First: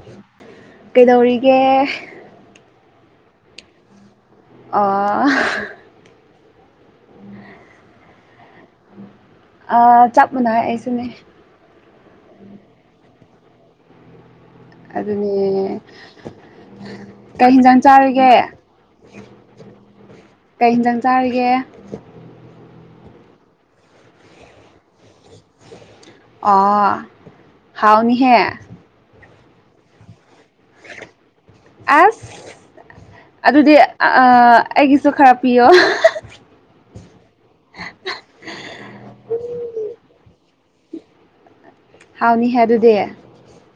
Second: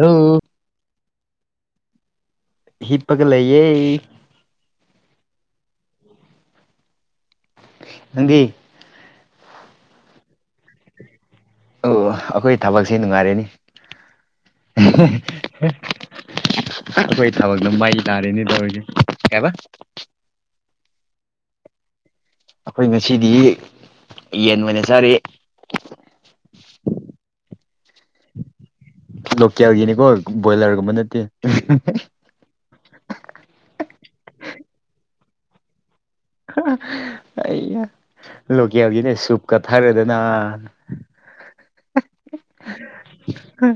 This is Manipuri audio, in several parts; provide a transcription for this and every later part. ꯑ ꯀꯩꯗꯧꯔꯤꯒꯦ ꯍꯤꯞꯄꯒ ꯂꯩꯌꯦꯦ ꯑ ꯅꯪꯗꯤ ꯑ ꯆꯞ ꯃꯅ ꯑꯩꯁꯨꯅꯦ ꯑꯣ ꯑꯩꯈꯣꯏ ꯊꯕꯛꯁꯦ ꯅꯨꯡꯉꯥꯏꯔꯅꯤ ꯑꯗꯨ ꯑꯗꯨꯅꯦ ꯀꯣꯏ ꯀꯩ ꯊꯕꯛ ꯍꯤꯟꯖꯥꯡ ꯂꯕꯥꯥꯏ ꯆꯥꯔꯤꯒꯦ ꯇꯥꯔꯦꯅꯤ ꯇꯔꯒ ꯀꯕ ꯀꯩ ꯍꯟꯖꯪ ꯆꯥꯔꯤꯒꯦ ꯑꯩꯈꯣꯏ ꯉꯁꯤꯗꯤ ꯌꯦꯟ ꯑꯣꯏꯅ ꯆꯥꯔꯤ ꯑ ꯍꯥꯎꯥꯎꯅꯤꯍꯦ ꯂꯣꯀꯦꯜꯒꯤꯅꯤꯀꯣ ꯕꯣꯏꯂꯔꯒꯨꯝꯕ ꯅꯠꯇꯦ ꯑꯁ ꯑꯗꯨꯗꯤ ꯑꯩꯒꯤꯁꯨ ꯈꯔ ꯄꯤꯌꯣ ꯑꯩꯅ ꯂꯣꯀꯦꯜꯒꯤꯅꯦ ꯁꯨꯞ ꯀꯠꯊꯔꯦꯗꯅ [inaudible] ꯑꯗꯨꯗꯤ ꯍ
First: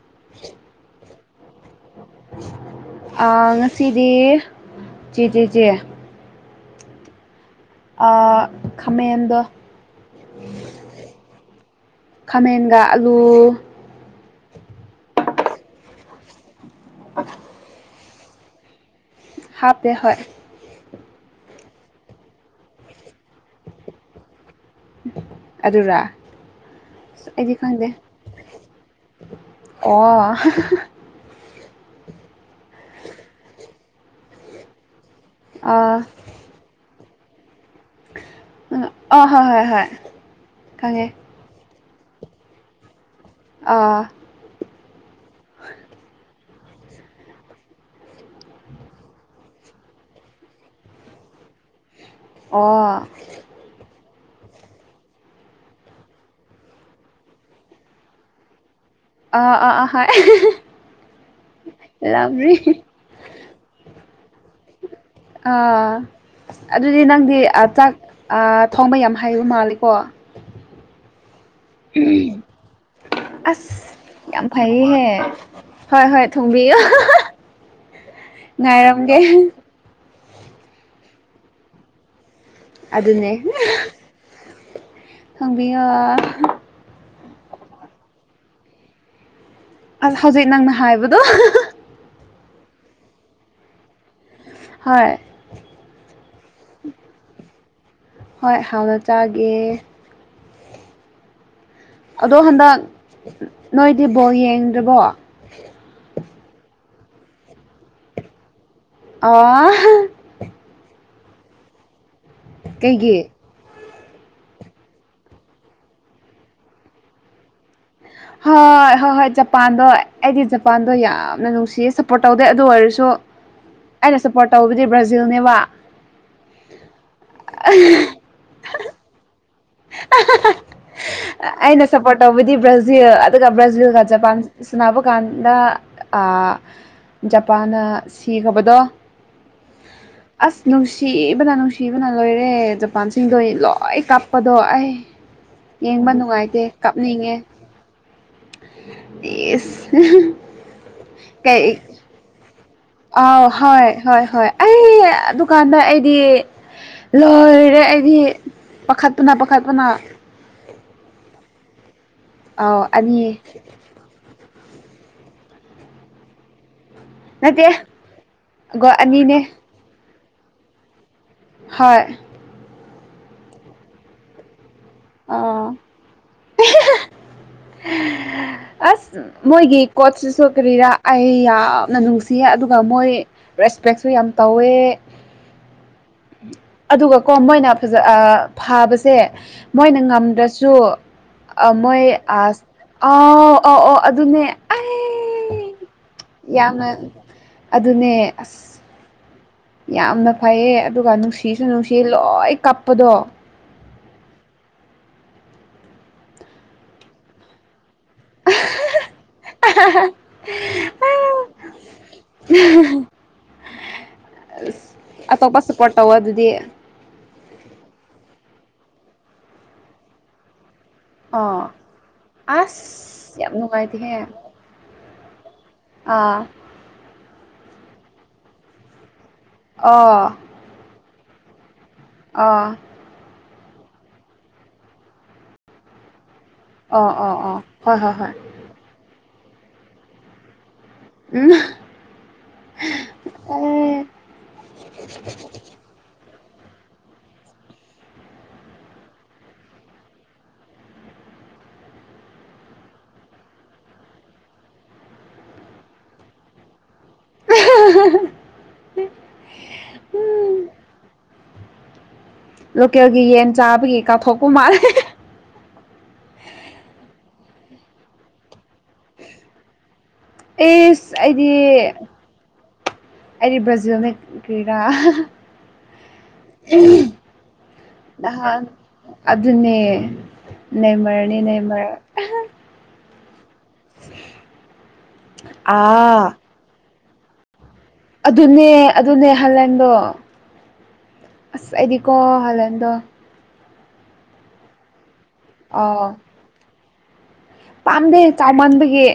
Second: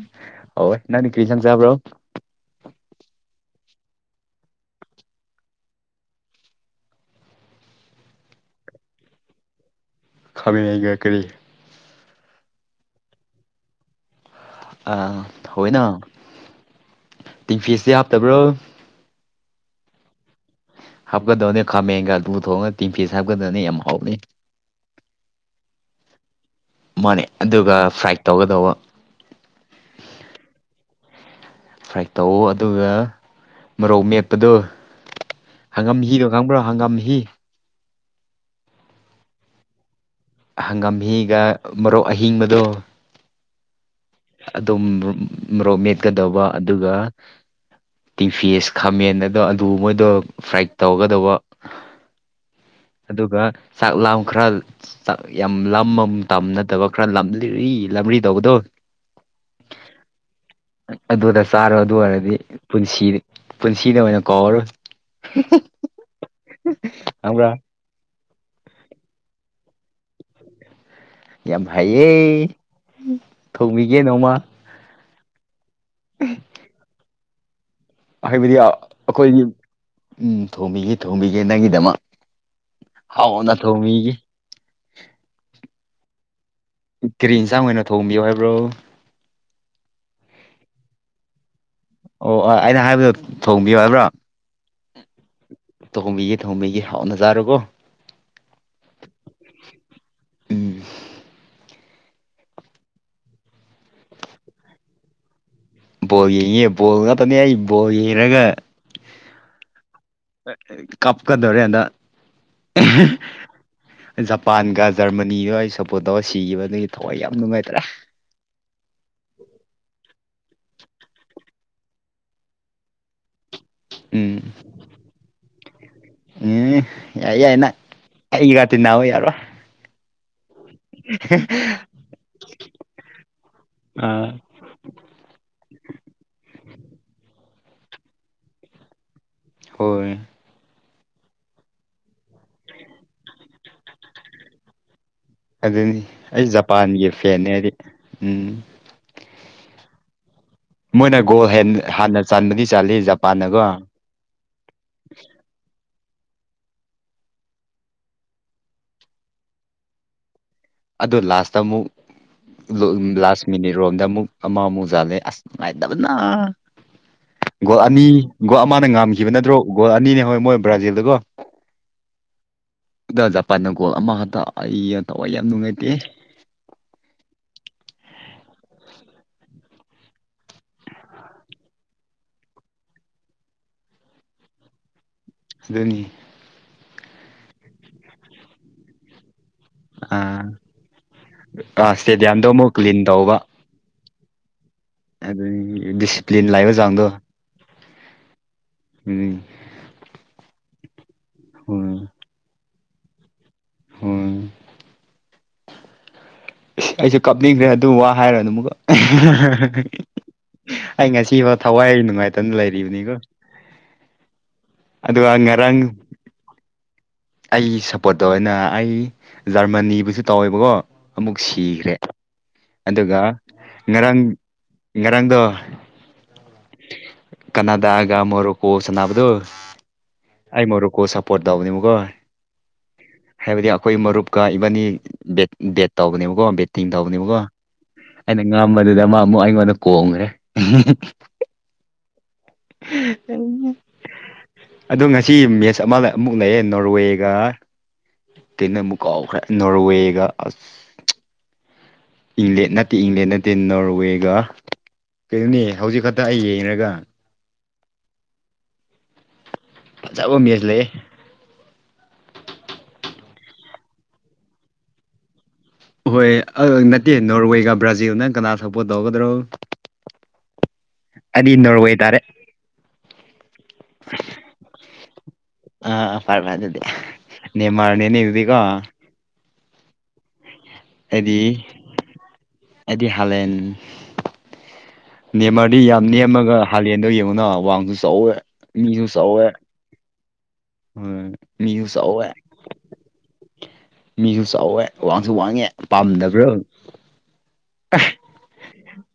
ꯅꯅꯤ ꯀ꯭ꯔꯤꯁꯪ ꯆꯥꯕ꯭ꯔꯣ ꯉꯁꯤꯗꯤ ꯆꯦ ꯆꯦ ꯆꯦ ꯑ ꯈꯃꯗ ꯈꯥꯃ ꯅꯩꯅꯒ ꯀꯔꯤ ꯈꯥꯃꯦꯟꯒ ꯑꯂꯨ ꯑ ꯍꯣꯏꯅ ꯇꯤꯐꯁꯦ ꯍꯥꯞꯇꯕ꯭ꯔꯣ ꯍꯥꯞꯦ ꯍꯣꯏ ꯍꯥꯞꯀꯗꯧꯅꯤ ꯈꯥꯃꯦꯟꯒ ꯂꯨꯊꯣꯡꯉꯒ ꯇꯤꯟ ꯐꯤꯁ ꯍꯥꯞꯀꯗꯕꯅꯤ ꯌꯥꯝ ꯍꯥꯎꯂꯤ ꯑꯗꯨꯔ ꯃꯥꯅꯦ ꯑꯁ ꯑꯩꯗꯤ ꯑꯗꯨꯒ ꯈꯪꯗꯦ ꯐ꯭ꯔꯥꯏ ꯇꯧꯒꯗꯧꯕ ꯑꯣ ꯐ꯭ꯔꯥꯏ ꯇꯧ ꯑꯗꯨꯒ ꯃꯔꯣꯛ ꯃꯦꯠꯄꯗꯨꯣ ꯑꯥ ꯍꯥꯡꯉꯝꯒ ꯍꯪꯉꯥꯡꯕ꯭ꯔꯥ ꯍꯪꯒꯥꯝꯍꯤ ꯑ ꯍ ꯍꯣꯏ ꯍꯣꯏ ꯈꯪꯉꯦ ꯍꯪꯒꯥꯝꯍꯤꯒ ꯃꯔꯣꯛ ꯑꯍꯤꯡꯕꯗꯣ ꯑꯥ ꯑꯗꯨꯝ ꯃꯣꯛ ꯃꯦꯠꯀꯗꯧꯕ ꯑꯗꯨꯒ ꯇꯤꯐꯤꯁ ꯈꯥꯃꯦꯟ ꯑꯗꯣ ꯑꯗꯨ ꯃꯣꯏꯗꯣ ꯐ꯭ꯔꯥꯏꯠ ꯇꯧꯒꯗꯧꯕ ꯑꯣ ꯑꯗꯨꯒ ꯆꯥꯛ ꯂꯥꯎ ꯈꯔ ꯌꯥꯝ ꯂꯝ ꯑꯃ ꯇꯝꯅꯗꯕ ꯈꯔ ꯂꯝꯂꯤꯔꯤ ꯂꯝꯔꯤ ꯇꯧꯕꯗꯣ ꯑꯥ ꯑꯥ ꯑꯥ ꯍ ꯑꯗꯨꯗ ꯆꯥꯔꯣ ꯑꯗꯨ ꯑꯣꯏꯔꯗꯤ ꯄꯨꯁꯤ ꯄꯨꯟꯁꯤꯗ ꯑꯣꯏꯅ ꯀꯥꯎꯔꯔꯣꯏ ꯑꯥ ꯑꯗꯨꯗꯤ ꯅꯪꯗꯤ ꯈꯪꯕ꯭ꯔꯥ ꯆꯥꯛ ꯊꯣꯡꯕ ꯌꯥꯝ ꯍꯩꯕ ꯃꯥꯂꯦꯀꯣ ꯌꯥꯝ ꯐꯩꯌꯦ ꯊꯧꯤꯒꯦ ꯅꯣꯡꯃ ꯐꯩꯍꯦ ꯍꯣꯏ ꯍꯣꯏ ꯊꯣꯡꯕꯤꯌꯨ ꯍꯥꯏꯕꯗꯤ ꯉꯥꯏꯔꯝꯒꯦ ꯑꯩꯈꯣꯏꯒꯤ ꯎꯝ ꯊꯣꯝꯕꯤꯒꯦ ꯊꯣꯡꯕꯤꯒꯦ ꯅꯪꯒꯤꯗꯃꯛ ꯍꯥꯎ ꯅ ꯊ ꯃꯤꯒꯤ ꯐꯪꯕꯤ ꯌꯥ ꯀꯦꯔꯤ ꯏꯟꯁꯥꯡ ꯑꯣꯏꯅ ꯊꯣꯡꯕꯤꯌꯣ ꯍꯥꯏꯕ꯭ꯔꯣ ꯑ ꯍꯧꯖꯤꯛ ꯅꯪꯅ ꯍꯥꯏꯕꯗꯣ ꯑꯣ ꯑꯩꯅ ꯍꯥꯏꯕꯗꯣ ꯊꯣꯡꯕꯤꯌꯨ ꯍꯥꯏꯕ꯭ꯔꯣ ꯍꯣꯏ ꯊꯣꯡꯕꯤꯒꯦ ꯊꯣꯡꯕꯤꯒꯦ ꯍꯥꯎꯅꯖꯥꯔꯨꯀꯣ ꯍꯣꯏ ꯍꯥꯎꯅ ꯆꯥꯒꯦ ꯎꯝ ꯑꯗꯣ ꯍꯟꯗꯛ ꯅꯣꯏꯗꯤ ꯕꯣ ꯌꯦꯡꯗ꯭ꯔꯔꯤꯕꯣ ꯕꯣꯜ ꯌꯦꯡꯉꯤꯦ ꯕꯣꯜ ꯉꯥꯛꯇꯅꯦ ꯑꯩ ꯕꯣꯜ ꯌꯦꯡꯔꯒ ꯑ ꯀꯞ ꯀꯗꯔꯦꯗ ꯀꯩꯒꯤ ꯖꯄꯥꯟꯒ ꯖꯔꯃꯅꯤꯒ ꯑꯩ ꯁꯞꯄꯣꯔꯠ ꯇꯧꯔꯒ ꯁꯤꯈꯤꯕ ꯑꯗꯨꯒꯤ ꯊꯋꯥꯏ ꯌꯥꯝ ꯅꯨꯡꯉꯥꯏꯇ꯭ꯔꯦ ꯍꯣꯏ ꯍꯣꯏ ꯍꯣꯏ ꯖꯄꯥꯟꯗꯣ ꯑꯩꯗꯤ ꯖꯄꯥꯟꯗꯣ ꯌꯥꯝꯅ ꯅꯨꯡꯁꯤꯌꯦ ꯁꯞꯄꯣꯔꯠ ꯇꯧꯗꯦ ꯑꯗꯨ ꯑꯣꯏꯔꯁꯨ ꯑꯩꯅ ꯎꯝ ꯁꯞꯄꯣꯔꯠ ꯇꯧꯕꯗꯤ ꯕ꯭ꯔꯥꯖꯤꯜꯅꯦꯕ ꯎꯝ ꯌꯥꯏ ꯌꯥꯏꯅ ꯑꯩꯒꯇꯤꯟꯟꯅꯑꯣ ꯌꯥꯔꯣ ꯑꯩꯅ ꯁꯞꯄꯣꯔꯠ ꯇꯧꯕꯗꯤ ꯕ꯭ꯔꯥꯖꯤꯜ ꯑꯗꯨꯒ ꯕ꯭ꯔꯥꯖꯤꯜꯒ ꯖꯄꯥꯟ ꯑꯥ ꯁꯅꯕ ꯀꯥꯟꯗ ꯖꯄꯥꯟꯅ ꯁꯤꯈ꯭ꯔꯕꯗꯣ ꯍꯣꯏ ꯑꯁ ꯅꯨꯡꯁꯤꯕꯅ ꯅꯨꯡꯁꯤꯕꯅ ꯂꯣꯏꯔꯦ ꯖꯄꯥꯟꯁꯤꯡꯗꯣ ꯂꯣꯏ ꯀꯥꯞ ꯀꯗꯣꯛꯦ ꯑꯗꯨꯅꯤ ꯑꯩ ꯖꯄꯥꯟꯒꯤ ꯐꯦꯦ ꯍꯥꯏꯗꯤ ꯎꯝ ꯏꯁ ꯃꯣꯏꯅ ꯒꯣꯜ ꯀꯩ ꯍꯥꯟꯅ ꯆꯟꯥꯟꯕꯗꯤ ꯆꯥ ꯑꯥꯎ ꯍꯣꯏ ꯍꯣꯏ ꯍꯣꯏ ꯑꯩ ꯗꯨꯀꯥꯟꯗ ꯑꯩꯗꯤ ꯂꯣꯏꯔꯦ ꯑꯩꯗꯤ ꯄꯥꯈꯠꯄꯨꯅ ꯄꯥꯈꯠꯄꯨꯅ ꯑ ꯂꯥꯁꯇ ꯑꯃꯨꯛ ꯑꯥꯎ ꯑꯅꯤ ꯂꯥꯁ ꯃꯤꯅꯤꯠ ꯔꯣꯝꯗ ꯑꯃꯨꯛ ꯑꯃ ꯑꯃꯨꯛꯖꯥꯠꯂꯦ ꯑꯁ ꯅꯨꯡꯉꯥꯏꯇꯕꯅ ꯅꯠꯇꯦ ꯒꯣꯜ ꯑꯅꯤ ꯒꯣꯜ ꯑꯃꯅ ꯉꯥꯝꯈꯤꯕ ꯅꯠꯇ꯭ꯔꯣ ꯒꯣꯜ ꯑꯅꯤꯅꯦ ꯍꯣꯏ ꯃꯣꯏ ꯕ꯭ꯔꯥꯖꯤꯜꯗꯒꯣ ꯍꯣꯏ ꯑꯗ ꯖꯄꯥꯟꯗ ꯒꯣꯜ ꯑꯃ ꯍꯛꯇ ꯑꯩꯩꯅ ꯇꯋꯥꯏ ꯌꯥꯝ ꯑꯥ ꯅꯨꯡꯉꯥꯏꯇꯦ ꯑꯁ ꯃꯣꯏꯒꯤ ꯀꯣꯠꯁꯤꯁꯨ ꯀꯔꯤꯔꯥ ꯑꯩ ꯌꯥꯝꯅ ꯅꯨꯡꯁꯤꯌꯦ ꯑꯗꯨꯒ ꯃꯣꯏ ꯔꯦꯁꯄꯦꯛꯁꯨ ꯌꯥꯝ ꯇꯧꯋꯦ ꯑꯗꯨꯅꯤ ꯑꯗꯨꯒ ꯀꯣ ꯃꯣꯏꯅ ꯐꯖ ꯐꯥꯕꯁꯦ ꯃꯣꯏꯅ ꯑꯥ ꯉꯝꯗ꯭ꯔꯁꯨ ꯃꯣꯏ ꯏꯁꯇꯦꯗꯤꯌꯝꯗꯣ ꯑꯁ ꯑꯃꯨꯛ ꯀ꯭ꯂꯤꯟ ꯇꯧꯕ ꯑꯥꯎ ꯑꯥꯎ ꯑꯧ ꯑꯗꯨꯅꯦ ꯑꯗꯨ ꯑꯩ ꯗꯤꯁꯤꯄ꯭ꯂꯤꯟ ꯂꯥꯛꯕ ꯌꯥꯝꯅ ꯆꯥꯡꯗꯣ ꯑꯗꯨꯅꯦ ꯑꯁ ꯎ ꯌꯥꯝꯅ ꯐꯩꯌꯦ ꯑꯗꯨꯒ ꯅꯨꯡꯁꯤꯁꯨ ꯅꯨꯡꯁꯤ ꯎꯝ ꯂꯣꯏ ꯀꯥꯞꯄꯗꯣ ꯍꯣꯏ ꯑꯩꯁꯨꯦ ꯀꯥꯞꯅꯤꯡꯗ꯭ꯔꯦ ꯑꯗꯨ ꯋꯥ ꯍꯥꯏꯔꯣ ꯑꯗꯨ ꯑꯃꯀ ꯑꯩ ꯉꯁꯤꯐꯥꯎ ꯊꯋꯥꯏ ꯅꯨꯡꯉꯥꯏꯇꯅ ꯂꯩꯔꯤꯕꯅꯤꯀꯣ ꯑꯗꯨꯒ ꯑ ꯊꯣꯄꯁꯨ ꯉꯔꯥꯡ ꯄ ꯍ ꯑꯗꯨꯗꯤ ꯑꯩ ꯁꯞꯄꯣꯔꯠ ꯇꯧꯦꯅ ꯑꯩ ꯖꯔꯃꯅꯤꯕꯨꯁꯨ ꯇꯧꯋꯦꯕꯀꯣ ꯑꯃꯨꯛ ꯑꯥ ꯁꯤꯈ꯭ꯔꯦ ꯑꯗꯨꯒ ꯑꯁ ꯌꯥꯝ ꯅꯨꯡꯉꯥꯏꯇꯦꯍꯦ ꯉꯔꯥꯡ ꯉꯔꯥꯡꯗꯣ ꯑꯥ ꯀꯅꯥꯗꯒ ꯃꯣꯣꯔꯣ ꯀꯣꯁꯅꯥꯕꯗꯨ ꯑꯥ ꯑꯥꯏꯃꯔ ꯀꯧꯕ ꯁꯄꯣꯣꯔꯠꯗꯗꯥꯎꯗꯤꯕꯨꯒꯣ ꯑꯥ ꯍꯥꯏꯕꯗꯤ ꯑꯩꯈꯣꯏ ꯃꯔꯨꯞꯀ ꯏꯕꯟꯅꯤꯠ ꯕꯦꯠ ꯇꯧꯕꯅꯦꯕꯀꯣ ꯑꯣ ꯑꯣ ꯇꯤꯡꯊꯧꯧꯕꯅꯦꯕꯀꯣ ꯑꯣ ꯍꯣꯏ ꯍꯣꯏ ꯍꯣꯏ ꯑꯩꯅ ꯉꯝꯕꯗꯨꯗ ꯑꯃ ꯑꯃꯨꯛ ꯑꯩꯉꯣꯟꯗ ꯀꯣꯡꯈ꯭ꯔꯦ ꯎ ꯎ ꯎꯝ ꯑꯦ ꯑꯗꯣ ꯉꯁꯤ ꯃꯦꯠꯆ ꯑꯃ ꯑꯃꯨꯛ ꯂꯩꯑꯦ ꯅꯣꯔꯋꯦꯒ ꯀꯩꯅꯣ ꯑꯃꯨꯛ ꯀꯥꯎꯈ꯭ꯔꯦ ꯅꯣꯔꯋꯦꯒ ꯑꯁ ꯏꯪꯂꯦꯟ ꯅꯠꯇꯦ ꯏꯪꯂꯦꯟ ꯅꯠꯇꯦ ꯅꯣꯔꯋꯦꯒ ꯀꯩꯅꯣꯅꯤ ꯍꯧꯖꯤꯛ ꯈꯛꯇ ꯑꯩ ꯌꯦꯡꯔꯒ [unintelligible] ꯐꯖꯕꯣ ꯃꯦꯖ ꯎꯝ ꯂꯩꯌꯦꯦ ꯂꯣꯀꯦꯜꯒꯤ ꯌꯦꯟ ꯆꯥꯕꯒꯤ ꯀꯥꯞꯊꯣꯛꯄ ꯃꯥꯜꯂꯦ ꯍꯣꯏ ꯅꯠꯇꯦ ꯅꯣꯔꯋꯦꯒ ꯕ꯭ꯔꯥꯖꯤꯜꯅ ꯀꯅꯥ ꯁꯛꯄꯣꯔ ꯇꯧꯒꯗ꯭ꯔꯣ ꯑꯦꯁ ꯑꯩꯗꯤ ꯅꯣꯔꯋꯦ ꯇꯥꯔꯦ ꯑꯩꯗꯤ ꯕ꯭ꯔꯥꯖꯤꯜꯅ ꯀꯔꯥ ꯑ ꯐꯔꯃꯗꯗꯦ ꯅ ꯃꯥꯔꯅꯅꯦ ꯏꯗꯤꯒꯣ ꯅꯍꯥꯟ ꯑꯗꯨꯅꯦ ꯅꯃꯔꯅꯤ ꯑꯩꯗꯤ ꯅꯃ ꯑꯩꯗꯤ ꯍꯥꯂꯦꯟ ꯅꯦꯝꯃꯔꯗꯤ ꯌꯥꯝ ꯑꯥ ꯅꯦꯝꯃꯒ ꯍꯥꯂꯦꯟꯗꯣ ꯌꯦꯡꯉꯨꯅ ꯋꯥꯡꯁꯨ ꯆꯥꯎꯋꯦ ꯑꯗꯨꯅꯦ ꯃꯤꯁꯨ ꯑꯗꯨꯅꯦ ꯆꯥꯎꯋꯦ ꯍꯂꯦꯟꯗꯣ ꯍꯣꯏ ꯑꯁ ꯃꯤꯁꯨ ꯑꯩꯗꯤꯀꯣ ꯆꯥꯎꯋꯦ ꯍꯥꯂꯦꯟꯗꯣ ꯃꯤꯁꯨ ꯆꯥꯎꯋꯦ ꯋꯥꯡꯁꯨ ꯋꯥꯡꯉꯦ ꯑꯥꯎ ꯄꯥꯝꯗꯕ꯭ꯔꯥ ꯄꯥꯝꯗꯦ ꯆꯥꯎꯃꯟꯕꯒꯤ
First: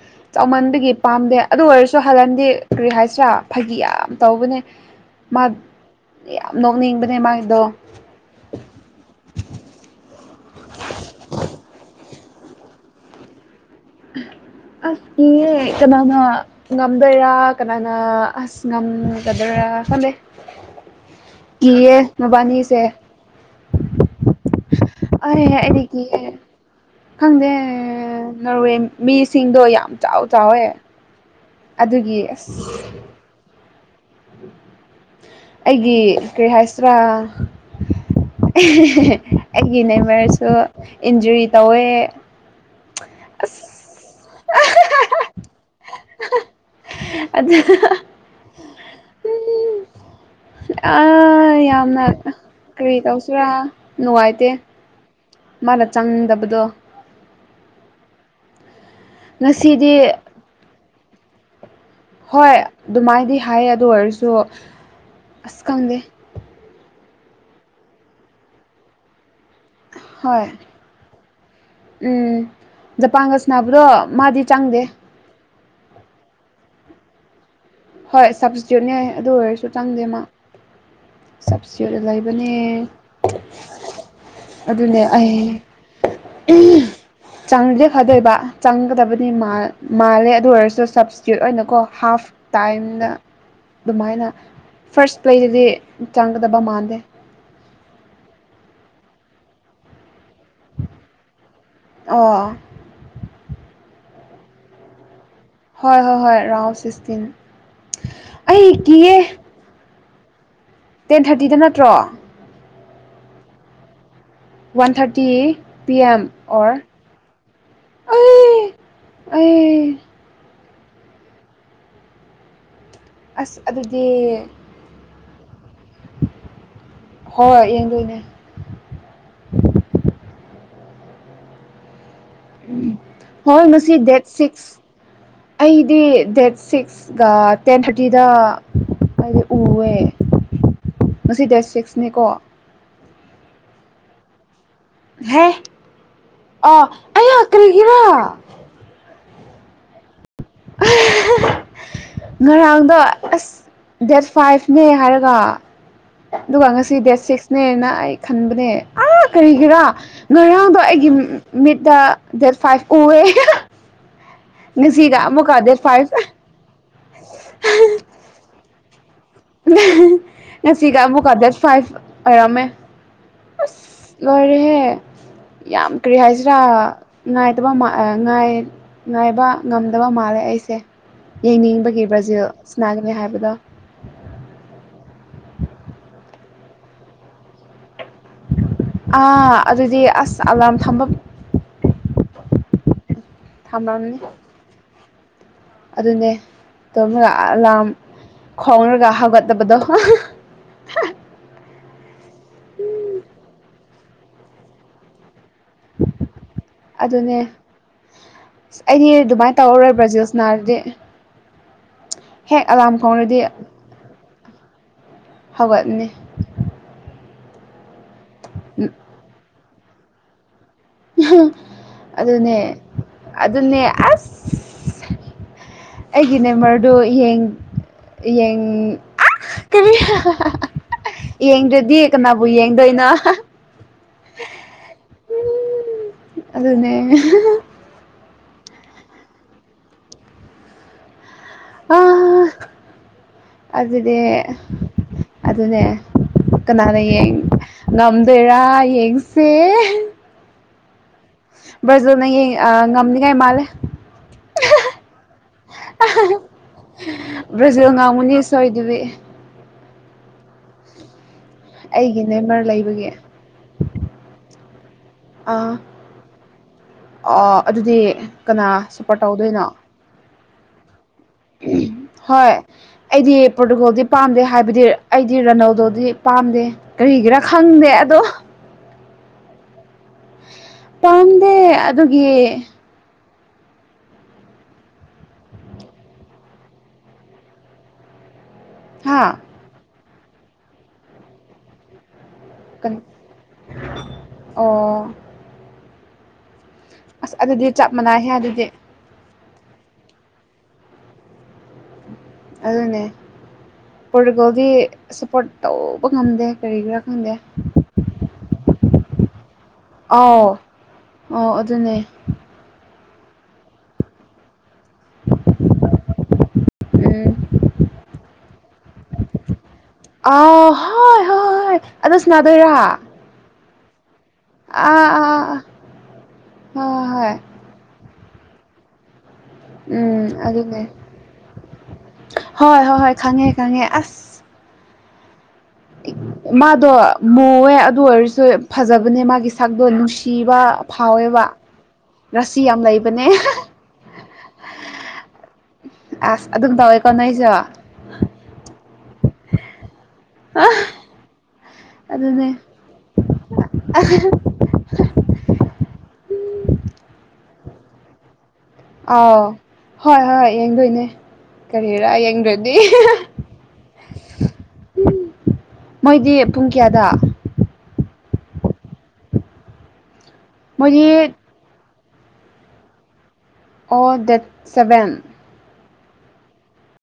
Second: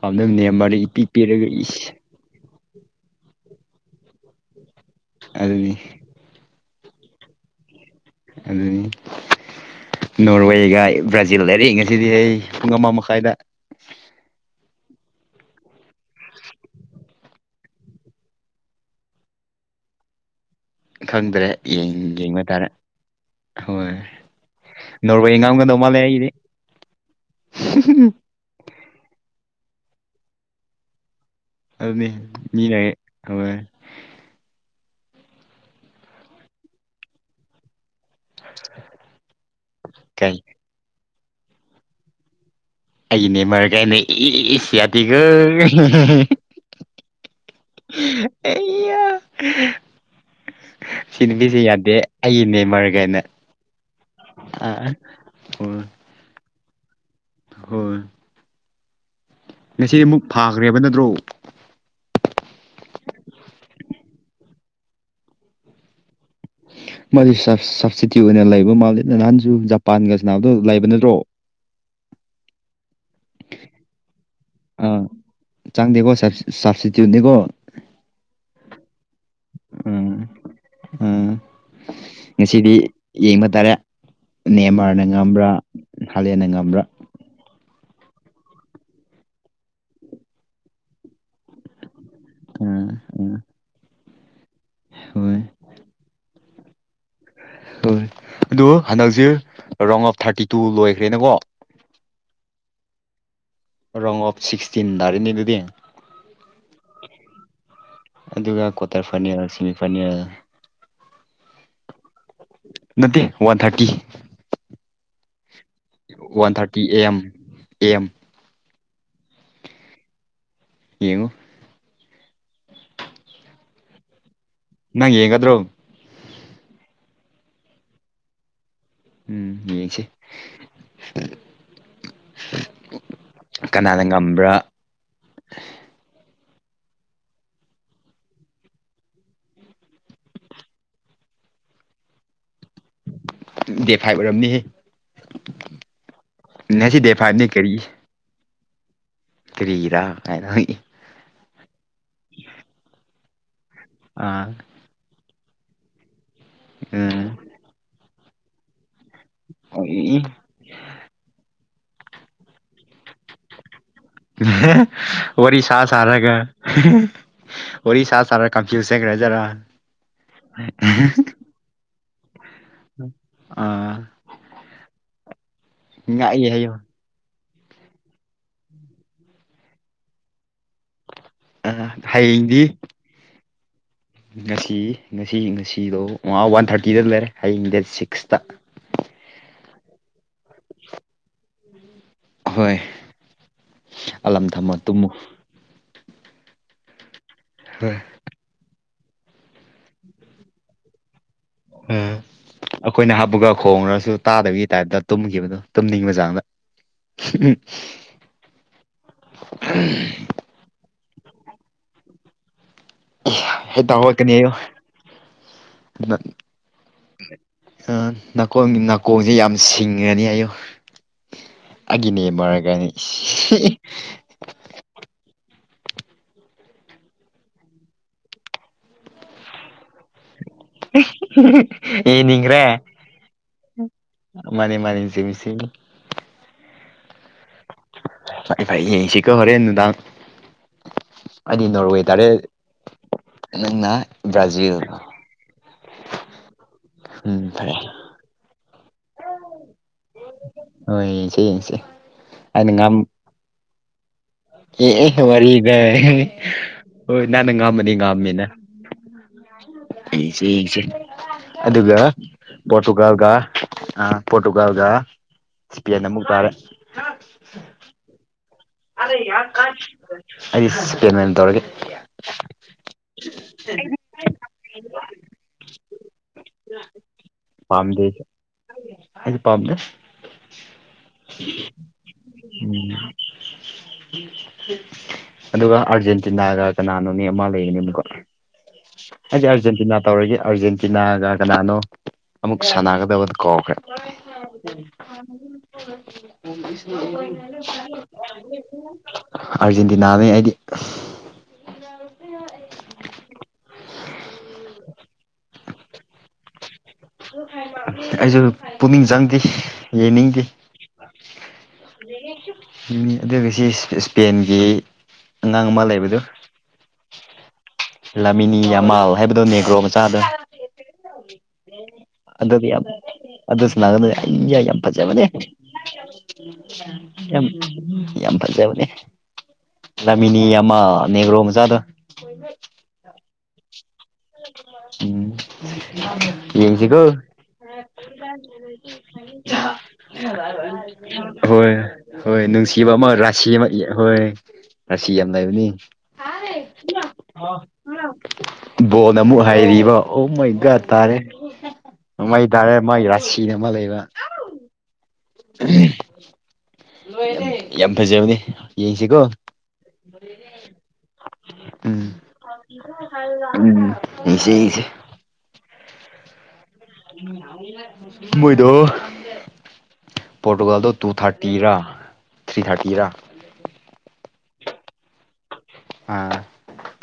ꯄꯥꯝꯗꯕ ꯅꯦꯝꯃꯔꯗꯤ ꯆꯥꯎꯃꯟꯕꯒꯤ ꯏꯄꯤ ꯄꯥꯝꯗꯦ ꯄꯤꯔꯒ ꯑꯗꯨ ꯏꯁ ꯑꯣꯏꯔꯁꯨ ꯍꯜꯍꯟꯗꯤ ꯀꯔꯤ ꯍꯥꯏꯁꯔꯥ ꯐꯥꯒꯤ ꯌꯥꯝ ꯇꯧꯕꯅꯦ ꯃꯥ ꯑꯗꯨꯅꯤ ꯌꯥꯝ ꯅꯣꯛꯅꯤꯡꯕꯅꯦ ꯃꯥꯒꯤꯗꯣ ꯑꯗꯨ ꯑꯗꯨꯅꯤ ꯅꯣꯔꯋꯦꯒ ꯕ꯭ꯔꯥꯖꯤꯜ ꯍꯥꯏꯔꯤ ꯉꯁꯤꯗꯤ ꯑꯩ ꯄꯨꯡ ꯑꯃ ꯃꯈꯥꯏꯗ ꯑꯁ ꯏ ꯀꯅꯥꯅ ꯉꯝꯗꯣꯏꯔꯥ ꯀꯅꯥꯅ ꯑꯁ ꯉꯝꯒꯗꯣꯏꯔꯥ ꯈꯟꯅꯩ ꯈꯪꯗ꯭ꯔꯦ ꯌꯦꯡꯕ ꯇꯥꯔꯦ ꯍꯣꯏ ꯅꯣꯕ ꯏ ꯑꯩ ꯉꯥꯡꯒꯗꯧ ꯑꯩꯗꯤ ꯃꯥꯂꯦ ꯏꯗꯤ ꯀꯤꯌꯦ ꯈꯪꯗꯦ ꯅꯣꯔꯋꯦ ꯃꯤꯁꯤꯡꯗꯣ ꯌꯥꯝ ꯆꯥꯎ ꯆꯥꯎꯋꯦ ꯑꯗꯨꯅꯤ ꯑꯗꯨꯒꯤ ꯃꯤꯅ ꯍꯣꯏ ꯎ ꯑꯩꯒꯤ ꯀꯔꯤ ꯍꯥꯏꯥꯏꯁꯇ꯭ꯔꯥ ꯑꯩꯒꯤ ꯀꯩ ꯅꯃꯔꯁꯨ ꯏꯟꯖꯨꯔꯤ ꯇꯧꯋꯦ ꯑꯩꯅꯦ ꯑꯁ ꯃꯔꯔ ꯀꯥꯏꯅꯦ ꯏ ꯁꯤꯌꯥꯇꯤꯒ ꯑꯗ ꯑꯩ [inaudible] ꯑ ꯌꯥꯝꯅ ꯑꯩꯒꯤ ꯅꯦꯝꯃꯔ ꯀꯔꯤ ꯀꯥꯏꯅ ꯇꯧꯁꯤꯔꯥ ꯅꯨꯡꯉꯥꯏꯇꯦ ꯑꯥ ꯃꯥꯅ ꯆꯪꯗꯕꯗꯣ ꯍ ꯉꯁꯤꯗꯤ ꯑꯃꯨꯛ ꯐꯥꯈ꯭ꯔꯦꯕ ꯅꯠꯇ꯭ꯔꯣ ꯍꯣꯏ ꯑꯗꯨꯃꯥꯏꯗꯤ ꯍꯥꯏꯌꯦ ꯑꯗꯨ ꯑꯣꯏꯔꯁꯨ ꯑꯁ ꯈꯪꯗꯦ ꯃ ꯁꯞꯕꯁꯤꯗꯤ ꯑꯣꯏꯅ ꯂꯩꯕ ꯃꯥꯜꯂꯦ ꯅꯍꯥꯟꯁꯨ ꯍꯣꯏ ꯖꯄꯥꯟꯒꯗꯣ ꯂꯩꯕ ꯅꯠꯇ꯭ꯔꯣ ꯎꯝ ꯖꯄꯥꯟꯒꯁꯅꯥꯕꯗꯣ ꯃꯥꯗꯤ ꯆꯪꯗꯦ ꯆꯪꯗꯤꯀ ꯁ ꯁꯞꯁꯗꯤꯤꯗꯨꯗꯤꯀꯣ ꯍꯣꯏ ꯁꯞꯕꯁꯤꯗꯤꯠꯅꯤ ꯑꯗꯨ ꯑꯣꯏꯔꯁꯨ ꯆꯪꯗꯦ ꯃꯥ ꯑꯝ ꯁꯞꯁꯇꯤꯇ꯭ꯌꯨꯠ ꯉꯁꯤꯗꯤ ꯂꯩꯕꯅꯦ ꯌꯦꯡꯕ ꯇꯥꯔꯦ ꯑꯗꯨꯅꯦ ꯃꯦꯟꯃꯥꯔꯅ ꯑꯩ ꯉꯝꯕ꯭ꯔꯥ ꯍꯂꯦꯟꯟꯅ ꯉꯝꯕ꯭ꯔꯥ ꯆꯪꯗꯦ ꯈꯗꯣꯏꯕ ꯆꯪꯒꯗꯕꯗꯤ ꯃꯥꯜꯂꯦ ꯑꯗꯨ ꯑꯣꯏꯔꯁꯨ ꯁꯞꯁꯇꯤꯇ꯭ꯌꯨꯠ ꯑꯣꯏꯅꯀꯣ ꯍꯥꯐ ꯎꯝ ꯇꯥꯏꯝꯗ ꯎꯝ ꯑꯗꯨꯃꯥꯏꯅ ꯐꯥꯔꯁ ꯍꯣꯏ ꯄ꯭ꯂꯦꯗꯗꯤ ꯆꯪꯒꯗꯕ ꯃꯥꯟꯗꯦ ꯍ ꯑꯗꯨ ꯍꯟꯗꯛꯁꯦ ꯔꯥꯎꯟ ꯑꯣꯞ ꯊꯥꯔꯇꯤ ꯇꯨ ꯂꯣꯏꯈ꯭ꯔꯦꯅꯀꯣ ꯑ ꯔꯣꯡ ꯑꯣꯐ ꯁꯤꯛꯁꯇꯤꯟ ꯥꯔꯦꯅꯦ ꯑꯗꯨꯗꯤ ꯍꯣꯏ ꯍꯣꯏ ꯍꯣꯏ ꯔꯥꯎ ꯁꯤꯛꯁꯇꯤꯟ ꯑꯩ ꯀꯤꯌꯦ ꯑꯩꯈꯅ ꯇꯦꯟ ꯊꯥꯔꯇꯤꯗ ꯅꯠꯇ꯭ꯔꯣ ꯅꯠꯇꯦ one thirty one thirty P M one or thirty A M A M ꯑꯩ ꯑꯩ ꯌꯦꯡꯉꯨ ꯑꯁ ꯑꯗꯨꯗꯤ ꯅꯪ ꯌꯦꯡꯗ꯭ꯔꯣ ꯍꯣꯏ ꯍꯣꯏ ꯌꯦꯡꯗꯣꯏꯅꯦ ꯎꯝ ꯌꯦꯡꯁꯦ ꯎ ꯍꯜ ꯃꯁꯤ ꯀꯅꯥꯅ ꯗꯦꯠ ꯉꯝꯕ꯭ꯔꯥ ꯁꯤꯛꯁ ꯑꯩꯗꯤ ꯗꯦꯠ ꯁꯤꯛꯁ ꯇꯦꯟ ꯊꯥꯔꯇꯤꯗ ꯑꯩꯗꯤ ꯎꯋꯦ ꯉꯁꯤ ꯗꯦꯁ ꯁꯤꯛꯁꯅꯦꯀꯣ ꯗꯦꯠ ꯐꯥꯏꯚ ꯑꯣꯏꯔꯝꯅꯤꯍꯦ ꯍꯦ ꯑꯥ ꯅ ꯁꯤ ꯗꯦꯠ ꯑꯩꯌꯥ ꯐꯥꯏꯚꯅꯦ ꯀꯔꯤ ꯀꯔꯤꯒꯤꯔꯥ ꯇꯔꯤꯗ ꯀꯅ ꯉꯔꯥꯡꯗꯣ ꯑꯁ ꯗꯦꯠ ꯑꯥ ꯐꯥꯏꯚꯅꯦ ꯍꯥꯏꯔꯒ ꯑꯗꯨꯒ ꯉꯁꯤ ꯗꯦꯠ ꯎꯝ ꯁꯤꯛꯁꯅꯦꯅ ꯑꯩ ꯈꯟꯕꯅꯦ ꯑꯥ ꯀꯔꯤꯒꯤꯔꯣ ꯉꯔꯥꯡꯗꯣ ꯑꯩꯒꯤ ꯃꯤꯠꯇ ꯗꯦꯠ ꯐꯥꯏꯚ ꯎꯑꯦ ꯉꯁꯤꯒ ꯑꯃꯨꯛꯀ ꯋꯥꯔꯤꯔꯤ ꯗꯦꯠ ꯐꯥꯏꯚ ꯁꯥꯥꯁꯔꯒ ꯋꯥꯔꯤ ꯁꯥ ꯁꯥꯔ ꯀꯟꯐ꯭ꯌꯨꯁ ꯆꯈ꯭ꯔꯦꯖꯔꯥ ꯉꯁꯤꯒ ꯑꯃꯨꯛꯀ ꯗꯦꯠ ꯐꯥꯏꯚ ꯑꯣꯏꯔꯝꯃꯦ ꯑꯥ ꯑꯁ ꯂꯣꯏꯔꯦꯍꯦ ꯌꯥꯝꯈ꯭ꯔꯦ ꯉꯥꯛꯏ ꯍꯥꯏꯁꯤꯔꯥ ꯍꯥꯏꯌꯣ ꯉꯥꯏꯇꯕ ꯉꯥꯏꯕ ꯉꯝꯗꯕ ꯃꯥꯜꯂꯦ ꯑꯩꯁꯦ ꯑꯥ ꯌꯦꯡꯅꯤꯡꯕꯒꯤ ꯍꯌꯦꯡꯗꯤ ꯕ꯭ꯔꯥꯖꯤꯜꯁꯅꯥꯒꯅꯤ ꯍꯥꯏꯕꯗꯣ ꯉꯁꯤ ꯉꯁꯤ ꯉꯁꯤꯗꯣ ꯃꯉ ꯋꯥꯟ ꯊꯥꯔꯇꯤꯗ ꯂꯩꯔꯦ ꯍꯌꯦꯡ ꯗꯦꯠ ꯁꯤꯛꯁꯇ ꯑꯥ ꯑꯗꯨꯗꯤ ꯑꯁ ꯑꯂꯥꯔꯝ ꯊꯝꯕ ꯍꯣꯏ ꯊꯝꯂꯝꯅꯤ ꯑꯂꯝꯝ ꯊꯝꯃꯣ ꯇꯨꯝꯃꯨ ꯑꯗꯨꯅꯦ ꯇꯣꯝꯃꯒ ꯑꯂꯥꯝ ꯍꯣꯏ ꯈꯣꯡꯅꯔꯒ ꯍꯥꯒꯠꯅꯕꯗꯣ ꯎꯝ ꯑꯩꯈꯣꯏꯅ ꯍꯥꯞꯄꯒ ꯈꯣꯡꯉ꯭ꯔꯁꯨ ꯇꯥꯗꯕꯒꯤ ꯇꯥꯏꯞꯇ ꯇꯨꯝꯈꯤꯕꯗꯨꯣ ꯇꯝꯅꯤꯡꯉꯤꯅ ꯆꯥꯡꯅ ꯁ ꯑꯩꯗꯤ ꯑꯗꯨꯃꯥꯏꯅ ꯇꯧꯔꯔꯣꯏ ꯕ꯭ꯔꯥꯖꯤꯜꯁ ꯅꯥꯔꯗꯤ ꯍꯦꯛ ꯑꯂꯥꯝ ꯈꯣꯡꯔꯗꯤ ꯍꯦꯛꯇ ꯍꯧꯒꯠꯀꯅꯤ ꯑꯌꯨ ꯍꯧꯒꯠꯅꯤ ꯑ ꯅꯥꯀꯣꯡ ꯅꯥꯀꯣꯡꯁꯦ ꯌꯥꯝ ꯁꯤꯡꯉꯅꯤ ꯑꯌꯨ ꯑꯒꯤꯅꯦ ꯑꯗꯨꯅꯦ ꯃꯔꯔꯦ ꯀꯅꯤ ꯑꯗꯨꯅꯦ ꯑꯁ ꯑꯩꯒꯤ ꯅꯦꯝꯕꯔꯗꯨ ꯌꯦꯡ ꯌꯦꯡ ꯌꯦꯡꯗ꯭ꯔꯗꯤ ꯀꯅꯥꯕꯨ ꯌꯦꯡꯗꯣꯏꯅꯣ ꯃꯅꯤ ꯃꯥꯅꯤ ꯁꯤꯃꯤꯁꯤꯃꯤ ꯑꯗꯨꯅꯦ ꯐꯩ ꯐꯩ ꯌꯦꯡꯁꯤꯀꯣ ꯍꯣꯔꯦꯟ ꯅꯨꯟꯗꯥꯡ ꯑꯩꯗꯤ ꯑ ꯅꯣꯔꯋꯦ ꯇꯥꯔꯦ ꯅꯪꯅ ꯑꯗꯨꯗꯤ ꯕ꯭ꯔꯥꯖꯤꯜ ꯑꯗꯨꯅꯦ ꯀꯅꯥꯅ ꯌꯦꯡ ꯎꯝ ꯐꯔꯦ ꯉꯝꯗꯣꯏꯔꯥ ꯌꯦꯡꯁꯦ ꯍꯣꯏ ꯌꯦꯡꯁꯦ ꯕ꯭ꯔꯖꯤꯜꯅ ꯌꯦꯡ ꯑ ꯑꯩꯅ ꯉꯝ ꯉꯝꯅꯤꯉꯥꯏ ꯃꯥꯜꯂꯦ ꯑꯦ ꯑꯦ ꯋꯥꯔꯤꯗ ꯍꯣꯏ ꯅꯪꯅ ꯉꯝꯃꯗꯤ ꯕ꯭ꯔꯥꯖꯤꯜ ꯉꯝꯒꯅꯤ ꯉꯝꯃꯤꯅ ꯁꯣꯏꯗꯕꯤ ꯑꯩꯁꯦ ꯌꯦꯡꯁꯦ ꯑꯗꯨꯒ ꯑꯩꯒꯤ ꯅꯦꯝꯃꯔ ꯂꯩꯕꯒꯤ ꯄꯣꯔꯇꯨꯒꯥꯜꯒ ꯑ ꯄꯣꯔꯇꯨꯒꯥꯜꯒ ꯑꯥ ꯏꯁ꯭ꯄꯦꯟ ꯑꯃꯨꯛ ꯇꯥꯔꯦ ꯑꯗꯨꯗꯤ ꯀꯅꯥ ꯁꯞꯄꯣꯔꯠ ꯇꯧꯗꯣꯏꯅꯣ ꯗ ꯌꯥꯦ [unintelligible] ꯍꯣꯏ ꯑꯩꯗꯤ ꯄ꯭ꯔꯣꯇꯣꯀꯣꯜꯗꯤ ꯄꯥꯝꯗꯦ ꯍꯥꯏꯕꯗꯤ ꯑꯩꯗꯤ ꯔꯟꯧꯗꯧꯗꯤ ꯄꯥꯝꯗꯦ ꯀꯔꯤꯒꯤꯔꯥ ꯈꯪꯗꯦ ꯑꯗꯣ ꯍꯥꯏꯗꯤ ꯄꯝ ꯇꯝꯗꯦ ꯑꯗꯨꯒꯤ ꯎ ꯑꯗꯨꯒ ꯑꯥꯔꯖꯦꯟꯇꯤꯅꯥꯒ ꯀꯅꯥꯅꯣꯅꯦ ꯑꯃ ꯂꯩꯕꯅꯦꯕꯀꯣ ꯍꯥ ꯍꯥꯏꯗꯤ ꯑꯥꯔꯖꯦꯟꯇꯤꯅꯥ ꯇꯧꯔꯒꯦ ꯑꯥꯔꯖꯦꯟꯇꯤꯅꯥꯒ ꯀꯅꯥꯅꯣ ꯑꯃꯨꯛ ꯀꯩꯅꯣ ꯁꯥꯟꯅꯒꯗꯕꯗꯨ ꯀꯧꯈ꯭ꯔꯦ ꯑꯣ ꯑꯁ ꯑꯗꯨꯗꯤ ꯆꯞ ꯃꯥꯟꯅꯩꯍꯦ ꯑꯗꯨꯗꯤ ꯑꯔꯖꯦꯟꯇꯤꯅꯥꯅꯤ ꯑꯩꯗꯤ ꯑꯗꯨꯟꯅꯦ ꯄꯣꯔꯇꯨꯒꯜꯒꯤ ꯁꯞꯄꯣꯔꯠ ꯇꯧꯕ ꯉꯝꯗꯦ ꯀꯔꯤꯒꯤꯔꯥ ꯈꯪꯗꯦ ꯑꯩꯁꯨ ꯄꯨꯛꯅꯤꯡ ꯆꯪꯗꯦ ꯌꯦꯡꯅꯤꯡꯗꯦ ꯑꯥꯎ ꯑꯣ ꯑꯗꯨꯅꯦ ꯑꯗꯨꯒ ꯁꯤ ꯏꯁꯄꯦꯟꯒꯤ ꯑꯉꯥꯡ ꯑꯃ ꯂꯩꯕꯗꯨ ꯎꯝ ꯂꯃꯤꯅꯤ ꯌꯥꯝꯃꯥꯜ ꯍꯥꯏꯕꯗꯣ ꯅꯒ꯭ꯔꯣ ꯃꯆ ꯑ ꯍꯣꯏ ꯍꯣꯏ ꯑꯗꯨ ꯑꯗꯨꯗꯤ ꯁꯅꯥꯗꯣꯏꯔꯥ ꯌꯥꯝ ꯑꯗꯨ ꯁꯅꯥꯒꯗꯣꯏꯅꯦ ꯑꯩ ꯌ ꯌꯥꯝ ꯐꯖꯕꯅꯦ ꯑꯥ ꯑꯥ ꯍꯣꯏ ꯍꯣꯏ ꯌꯥꯝ ꯌꯥꯝ ꯐꯖꯕꯅꯦ ꯎꯝ ꯂꯥꯃꯤꯅꯤ ꯑꯗꯨꯅꯦ ꯌꯦꯃꯥꯜ ꯅꯦꯒ꯭ꯔꯣ ꯃꯆꯥꯥꯗꯣ ꯍꯣꯏ ꯍꯣꯏ ꯍꯣꯏ ꯈꯪꯉꯦ ꯈꯪꯉꯦ ꯑꯁ ꯎꯝ ꯃꯥꯗꯣ ꯌꯦꯡꯁꯤꯀꯣ ꯃꯨꯋꯦ ꯑꯗꯨ ꯑꯣꯏꯔꯁꯨ ꯐꯖꯕꯅꯦ ꯃꯥꯒꯤ ꯁꯛꯇꯣ ꯅꯨꯡꯁꯤꯕ ꯐꯥꯎꯋꯦꯕ ꯍꯣꯏ ꯍꯣꯏ ꯔꯥꯁꯤ ꯌꯥꯝ ꯅꯨꯡꯁꯤꯕ ꯑꯃ ꯂꯩꯕꯅꯦ ꯔꯥꯁꯤ ꯑꯃ ꯍꯣꯏ ꯔꯥꯁꯤ ꯌꯥꯝ ꯂꯩꯕꯅꯤ ꯑꯁ ꯑꯗꯨꯝ ꯇꯧꯋꯦꯀꯣ ꯅꯣꯏꯁꯨ ꯕꯣꯟ ꯑꯃꯨꯛ ꯍꯥꯏꯔꯤꯕ ꯑꯣ ꯃꯩꯒꯠ ꯇꯥꯔꯦ ꯃꯩ ꯑꯗꯨꯅꯦ ꯇꯥꯔꯦ ꯃꯥꯒꯤ ꯔꯥꯁꯤ ꯑꯃ ꯂꯩꯕ ꯌꯥꯝ ꯐꯖꯕꯅꯦ ꯌꯦꯡꯁꯤꯀꯣ ꯑꯥꯎ ꯍꯣꯏ ꯍꯣꯏ ꯌꯦꯡꯗꯣꯏꯅꯦ ꯀꯔꯤꯔꯥ ꯎꯝ ꯌꯦꯡꯗ꯭ꯔꯗꯤ ꯎꯝ ꯌꯦꯡꯁꯦ ꯌꯦꯡꯁꯦ ꯃꯣꯏꯗꯤ ꯄꯨꯡ ꯀꯌꯥꯗ ꯃꯣꯏꯗꯣ ꯄꯣꯔꯇꯨꯒꯜꯗ ꯇꯨ ꯃꯣꯏꯗꯤ ꯊꯥꯔꯇꯤ ꯇꯤꯔꯥ ꯊ꯭ꯔꯤ ꯊꯥꯔꯇꯤꯔꯥ ꯑꯣ ꯗꯦꯠ ꯁꯕꯦꯟ ꯑꯥ